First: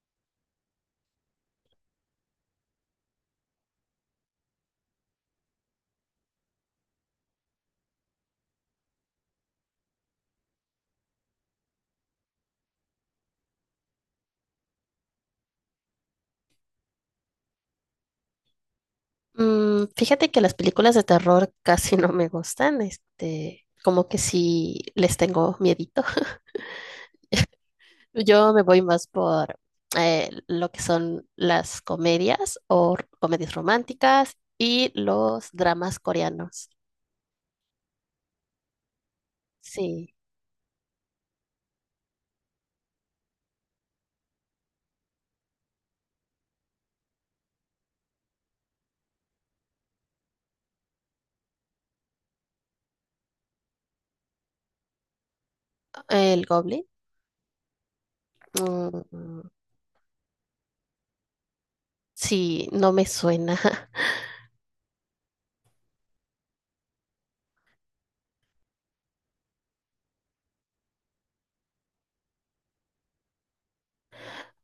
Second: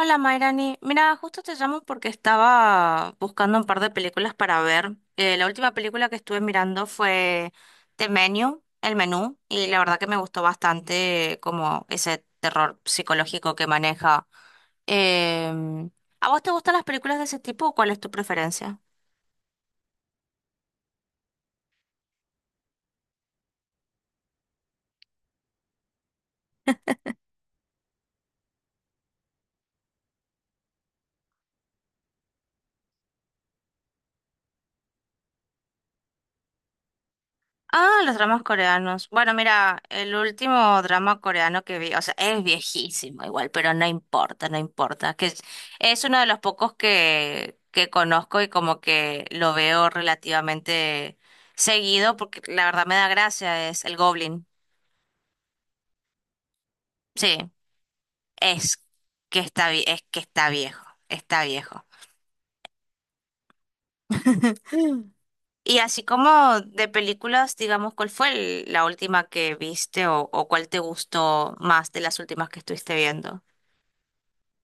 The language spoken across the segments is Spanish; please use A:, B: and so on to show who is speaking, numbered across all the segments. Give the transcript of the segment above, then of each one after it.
A: Hola Mayrani, mira, justo te llamo porque estaba buscando un par de películas para ver. La última película que estuve mirando fue The Menu, El Menú, y la verdad que me gustó bastante como ese terror psicológico que maneja. Em, ¿A vos te gustan las películas de ese tipo o cuál es tu preferencia?
B: Mm, fíjate que las películas de terror casi no me gustan, este, como que sí les tengo miedito. Yo me voy más por lo que son las comedias o comedias románticas y los dramas coreanos.
A: Ah, los dramas coreanos. Bueno, mira, el
B: Sí,
A: último drama coreano que vi, o sea, es viejísimo igual, pero no importa, no importa, es uno de los pocos que conozco y como que lo veo relativamente seguido, porque la verdad me da gracia, es el Goblin.
B: el Goblin.
A: Sí, es que
B: mm,
A: está, es que está viejo, está viejo.
B: sí, no me suena.
A: Y así como de películas, digamos, ¿cuál fue la última que viste o cuál te gustó más de las últimas que estuviste viendo?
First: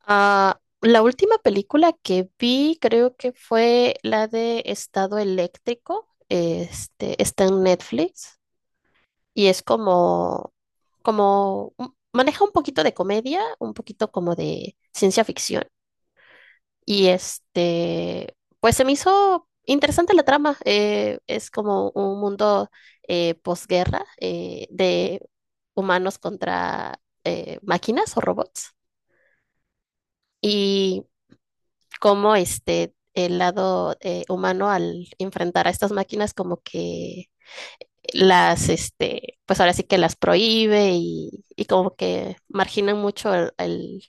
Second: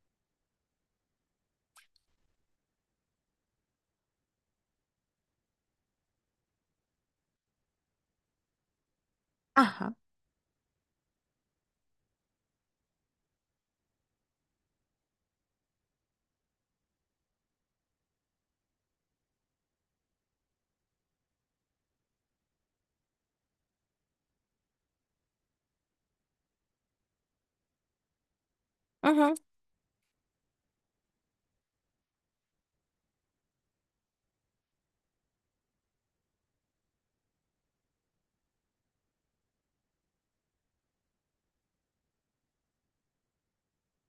B: Ah, la última película que vi creo que fue la de Estado Eléctrico. Este, está en Netflix. Y es
A: Ajá.
B: como, como, maneja un poquito de comedia, un poquito como de ciencia ficción. Y este, pues se me hizo interesante la trama. Es como un mundo posguerra, de humanos contra máquinas o robots.
A: Ujú,
B: Y cómo este, el lado humano, al enfrentar a estas máquinas, como que este, pues ahora sí que las prohíbe, y como que marginan mucho el, el-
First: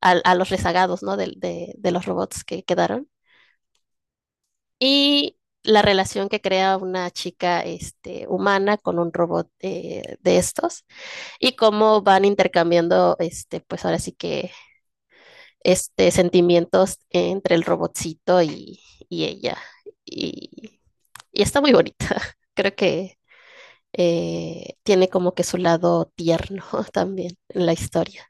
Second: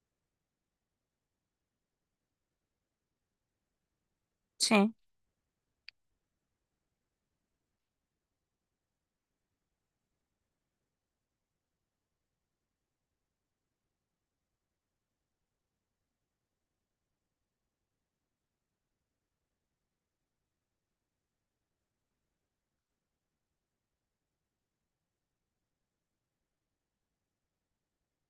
B: al- a, los rezagados, ¿no? De los robots que quedaron.
A: sí.
B: Y la relación que crea una chica, este, humana con un robot de estos, y cómo van intercambiando, este, pues ahora sí que, este, sentimientos entre el robotcito y ella. Y, y está muy bonita. Creo que tiene como que su lado tierno también en la historia.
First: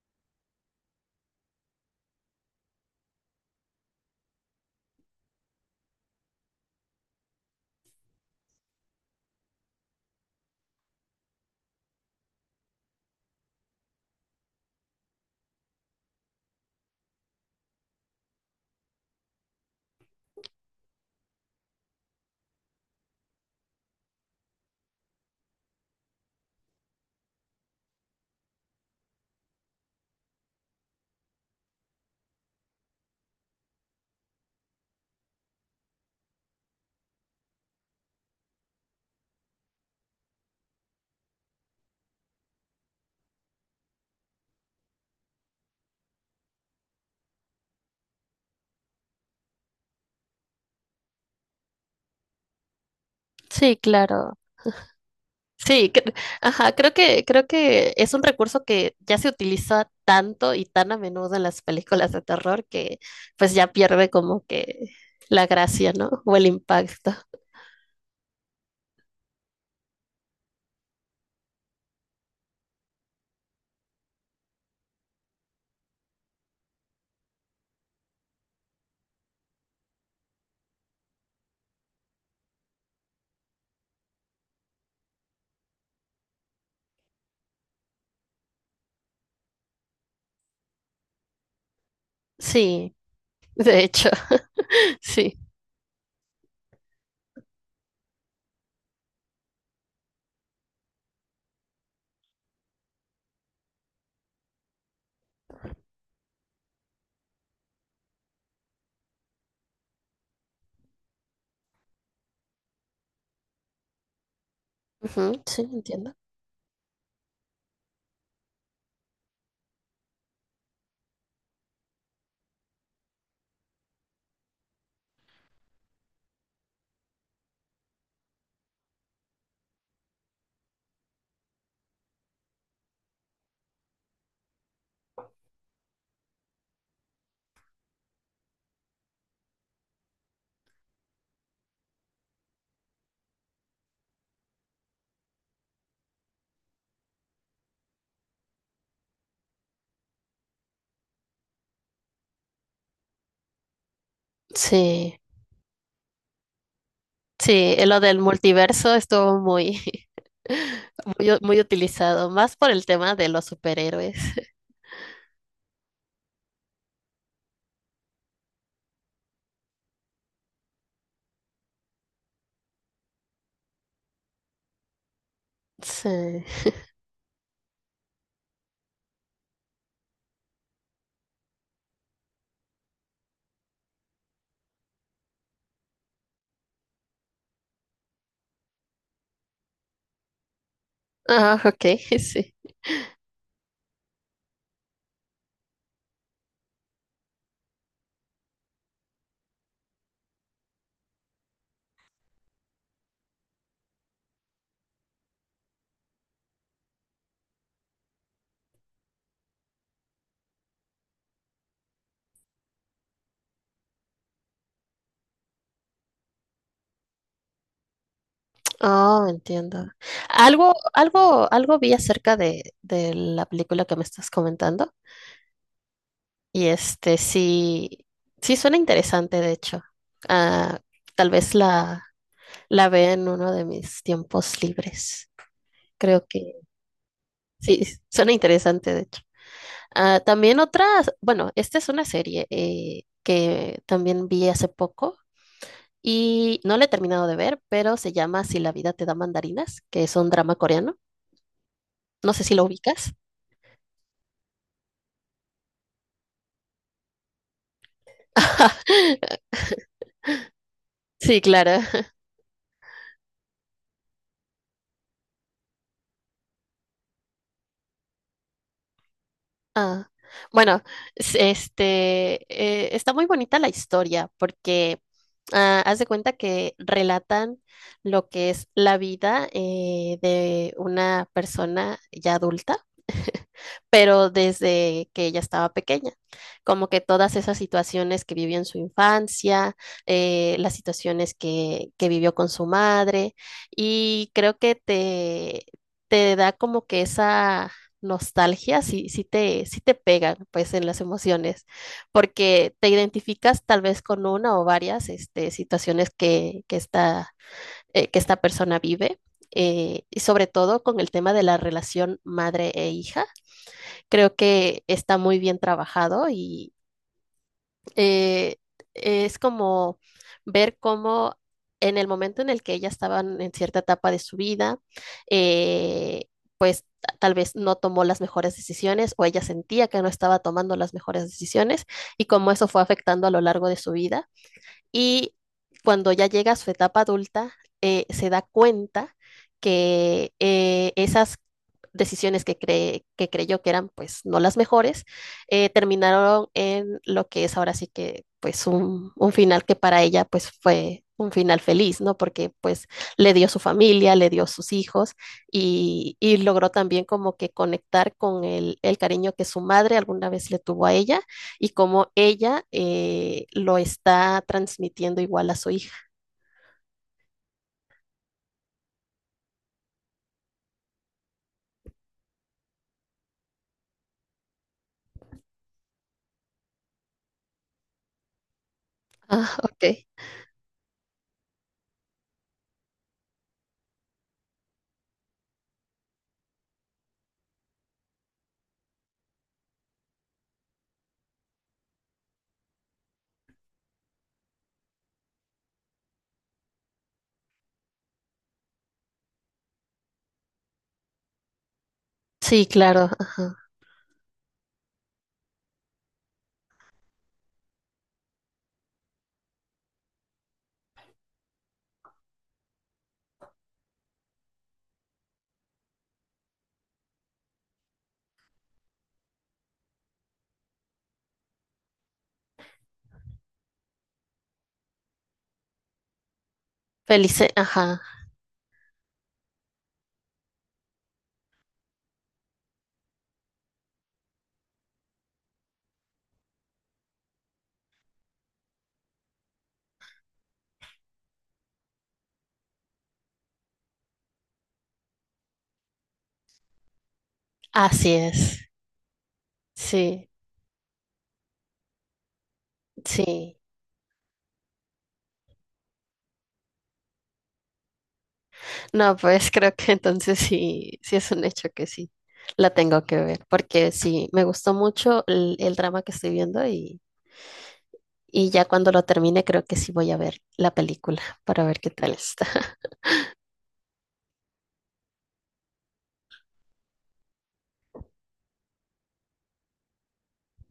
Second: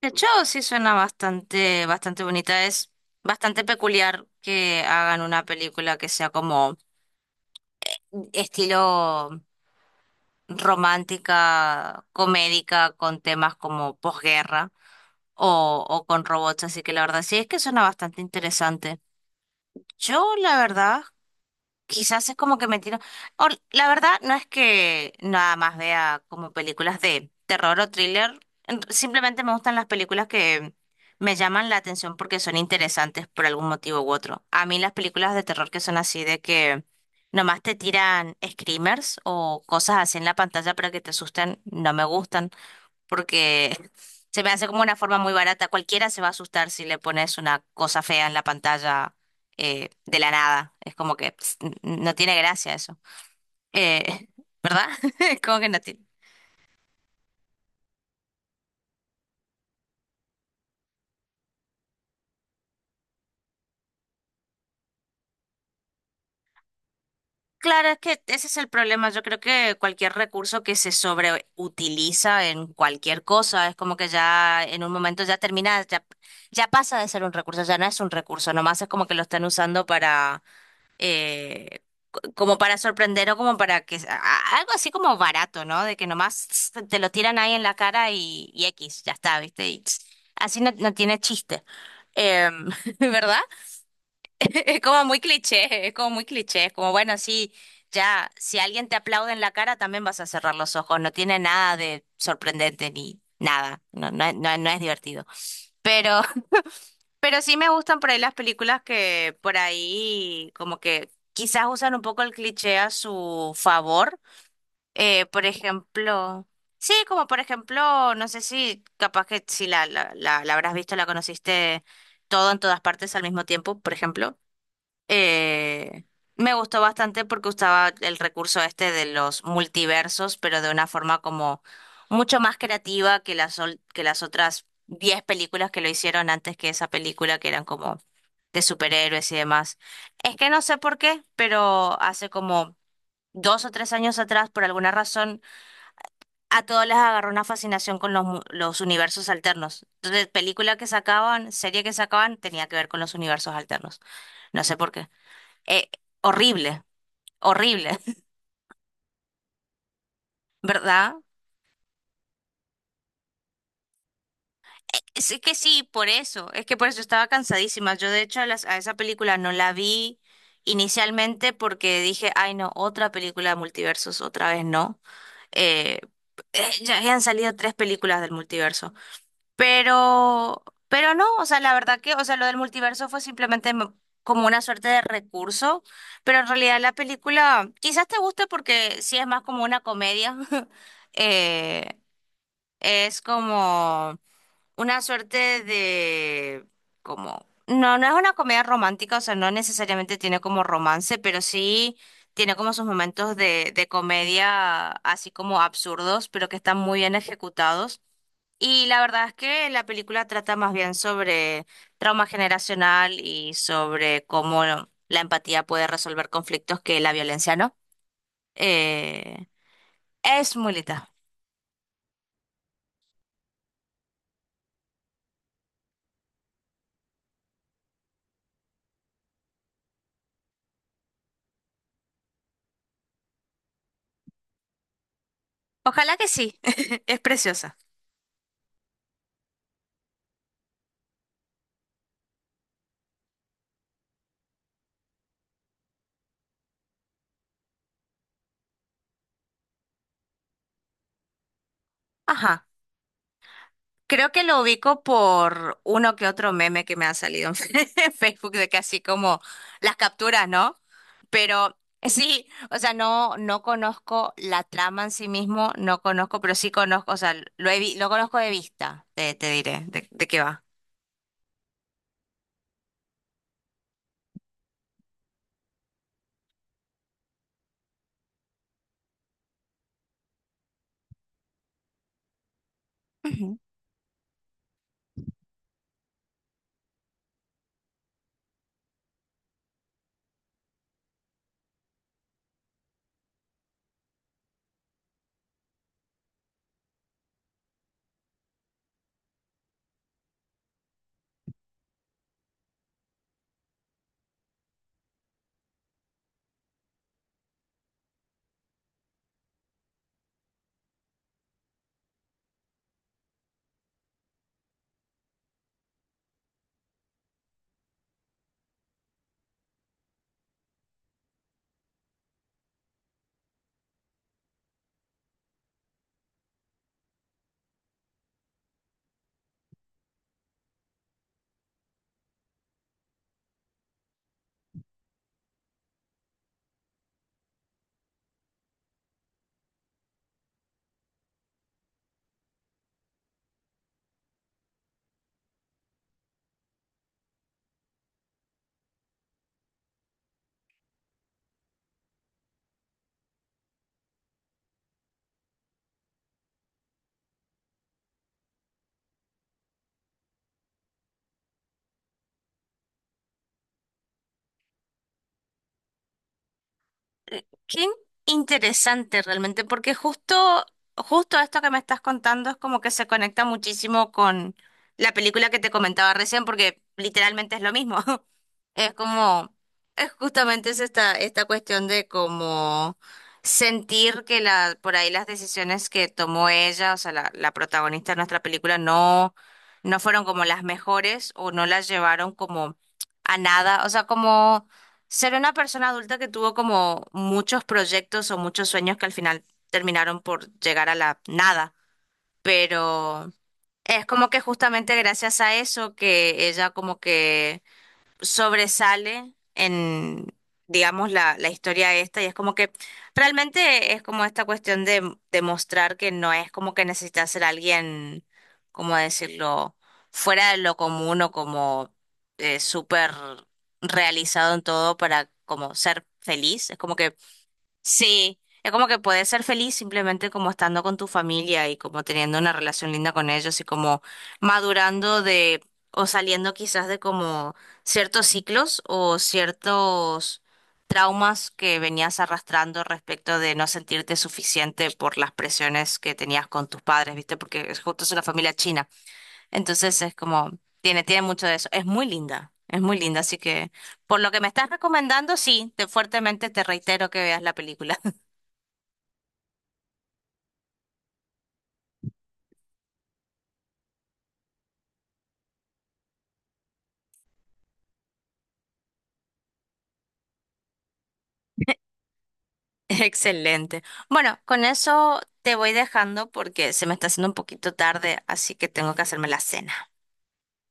A: De hecho, sí suena bastante, bastante bonita. Es bastante peculiar que hagan una película que sea como estilo romántica, comédica, con temas como posguerra o con robots. Así que la verdad sí es que suena bastante interesante. Yo, la verdad. Quizás es como que me tiro. La verdad no es que nada más vea como películas de terror o thriller. Simplemente me gustan las películas que me llaman la atención porque son interesantes por algún motivo u otro. A mí las películas de terror que son así de que nomás te tiran screamers o cosas así en la pantalla para que te asusten, no me gustan porque se me hace como una forma muy barata. Cualquiera se va a asustar si le pones una cosa fea en la pantalla de la nada. Es como que ps, no tiene gracia eso.
B: Sí,
A: Eh,
B: claro.
A: ¿Verdad? Es como que no
B: Sí,
A: tiene.
B: cre- ajá, creo que es un recurso que ya se utiliza tanto y tan a menudo en las películas de terror que pues ya pierde como que la gracia, ¿no? O el impacto.
A: Claro, es que ese es el problema. Yo creo que cualquier recurso que se sobreutiliza en cualquier cosa es como que ya en un momento ya termina, ya, ya pasa de ser un recurso, ya no es un recurso, nomás es como que lo están usando para eh, como para sorprender o como para que algo así como barato, ¿no? De que nomás tss, te lo tiran ahí en la cara y X, ya está, ¿viste? Y tss, así no, no tiene chiste. Em,
B: Sí,
A: ¿verdad?
B: de hecho,
A: Es como muy
B: sí.
A: cliché, es como muy cliché, es como bueno, sí, ya, si alguien te aplaude en la cara, también vas a cerrar los ojos, no tiene nada de sorprendente ni nada, no, no, no no es divertido. Pero pero sí me gustan por ahí las películas que por ahí como que quizás usan un poco el cliché a su favor. Eh,
B: Ujú,
A: por
B: sí, entiendo.
A: ejemplo, sí, como por ejemplo, no sé si capaz que si la habrás visto, la conociste todo en todas partes al mismo tiempo, por ejemplo. Eh, Me gustó bastante porque usaba el recurso este de los multiversos, pero de una forma como mucho más creativa que que las otras 10 películas que lo hicieron antes que esa película, que eran como de superhéroes y demás. Es que no sé por qué, pero hace como dos o tres años atrás, por alguna razón, a todos les agarró una fascinación con los universos alternos. Entonces, película que sacaban, serie que sacaban, tenía que ver con los universos alternos. No sé por qué.
B: Sí,
A: Eh, Horrible,
B: sí,
A: horrible,
B: lo del multiverso estuvo muy,
A: ¿verdad?
B: muy, muy utilizado, más por el tema de los superhéroes.
A: Es que sí, por eso, es que por eso estaba cansadísima. Yo de hecho a esa película no la vi inicialmente porque dije, ay no, otra película de multiversos, otra vez no. Eh,
B: Sí.
A: ya habían salido tres películas del multiverso, pero no, o sea, la verdad que, o sea, lo del multiverso fue simplemente como una suerte de recurso, pero en realidad la película quizás te guste porque sí es más como una comedia.
B: Ah, ok,
A: eh,
B: sí.
A: Es como una suerte de, como, no, no es una comedia romántica, o sea, no necesariamente tiene como romance, pero sí tiene como sus momentos de comedia así como absurdos, pero que están muy bien ejecutados. Y la verdad es que la película trata más bien sobre trauma generacional y sobre cómo bueno, la empatía puede resolver conflictos que la violencia no.
B: Oh,
A: Eh,
B: entiendo.
A: es muy
B: Algo,
A: linda.
B: algo, algo vi acerca de la película que me estás comentando. Y este sí, sí suena interesante, de hecho. Ah, tal vez la vea en uno de mis tiempos libres.
A: Ojalá
B: Creo
A: que
B: que
A: sí, es preciosa.
B: sí, suena interesante, de hecho. Ah, también otras, bueno, esta es una serie que también vi hace poco y no la he terminado de ver, pero se llama Si la vida te da mandarinas, que es un drama coreano. No sé si lo
A: Ajá.
B: ubicas.
A: Creo que lo ubico por uno que otro meme que me ha salido en Facebook de que así como las capturas, ¿no?
B: Sí,
A: Pero
B: claro.
A: sí, o sea, no, no conozco la trama en sí mismo, no conozco, pero sí conozco, o sea, lo conozco de vista, te diré
B: Ah,
A: de qué va.
B: bueno, este, está muy bonita la historia porque, ah, haz de cuenta que relatan lo que es la vida de una persona ya adulta, pero desde que ella estaba pequeña, como que todas esas situaciones que vivió en su infancia, las situaciones que vivió con su madre, y creo que te da como que esa nostalgia. Sí, sí te pegan pues en las emociones, porque te identificas tal vez con una o varias este, situaciones que esta persona vive. Y sobre todo con el tema de la relación madre e hija, creo que está muy bien trabajado y, eh, es como ver cómo en el momento en el que ellas estaban en cierta etapa de su vida, eh, pues tal vez no tomó las mejores decisiones, o ella sentía que no estaba tomando las mejores decisiones, y cómo eso fue afectando a lo largo de su vida. Y cuando ya llega a su etapa adulta, se da cuenta que esas decisiones que, cree, que creyó que eran pues no las mejores, terminaron en lo que es ahora sí que pues un final que para ella pues fue un final feliz, ¿no? Porque pues le dio su familia, le dio sus hijos, y logró también como que conectar con el cariño que su madre alguna vez le tuvo a ella, y cómo ella lo está transmitiendo igual a su hija.
A: Qué interesante realmente, porque justo, justo esto que me estás contando es como que se conecta muchísimo con la película que te comentaba recién, porque literalmente es lo mismo. Es como,
B: Ah, ok.
A: es justamente es esta, esta cuestión de como sentir que la, por ahí las decisiones que tomó ella, o sea, la protagonista de nuestra película, no, no fueron como las mejores o no las llevaron como a nada. O sea, como ser una persona adulta que tuvo como muchos proyectos o muchos sueños que al final terminaron por llegar a la nada,
B: Sí, claro.
A: pero
B: Ah,
A: es como que justamente gracias a eso que ella como que sobresale en, digamos, la historia esta y es como que realmente es como esta cuestión de demostrar que no es como que necesita ser alguien, ¿cómo decirlo?, fuera de lo común o como súper realizado en todo para como ser feliz. Es como que
B: Felice, ajá.
A: sí, es como que puedes ser feliz simplemente como estando con tu familia y como teniendo una relación linda con ellos y como madurando de o saliendo quizás de como ciertos ciclos o ciertos traumas que venías arrastrando respecto de no sentirte suficiente por las presiones que tenías con tus padres, ¿viste? Porque es justo es
B: Así
A: una familia
B: es.
A: china. Entonces es
B: Sí,
A: como tiene mucho de eso. Es muy linda. Es muy linda, así
B: sí.
A: que por lo que me estás recomendando, sí, te fuertemente te reitero que veas la película.
B: No, pues creo que entonces sí, sí es un hecho que sí. La tengo que ver, porque sí, me gustó mucho el drama que estoy viendo, y ya cuando lo termine creo que sí voy a ver la película para ver qué tal está.
A: Excelente. Bueno, con eso te voy dejando porque se me está haciendo un poquito tarde, así que tengo que hacerme la cena.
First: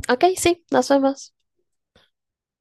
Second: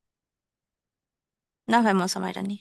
B: Ok, sí, nos vemos.
A: Nos vemos, Amairani.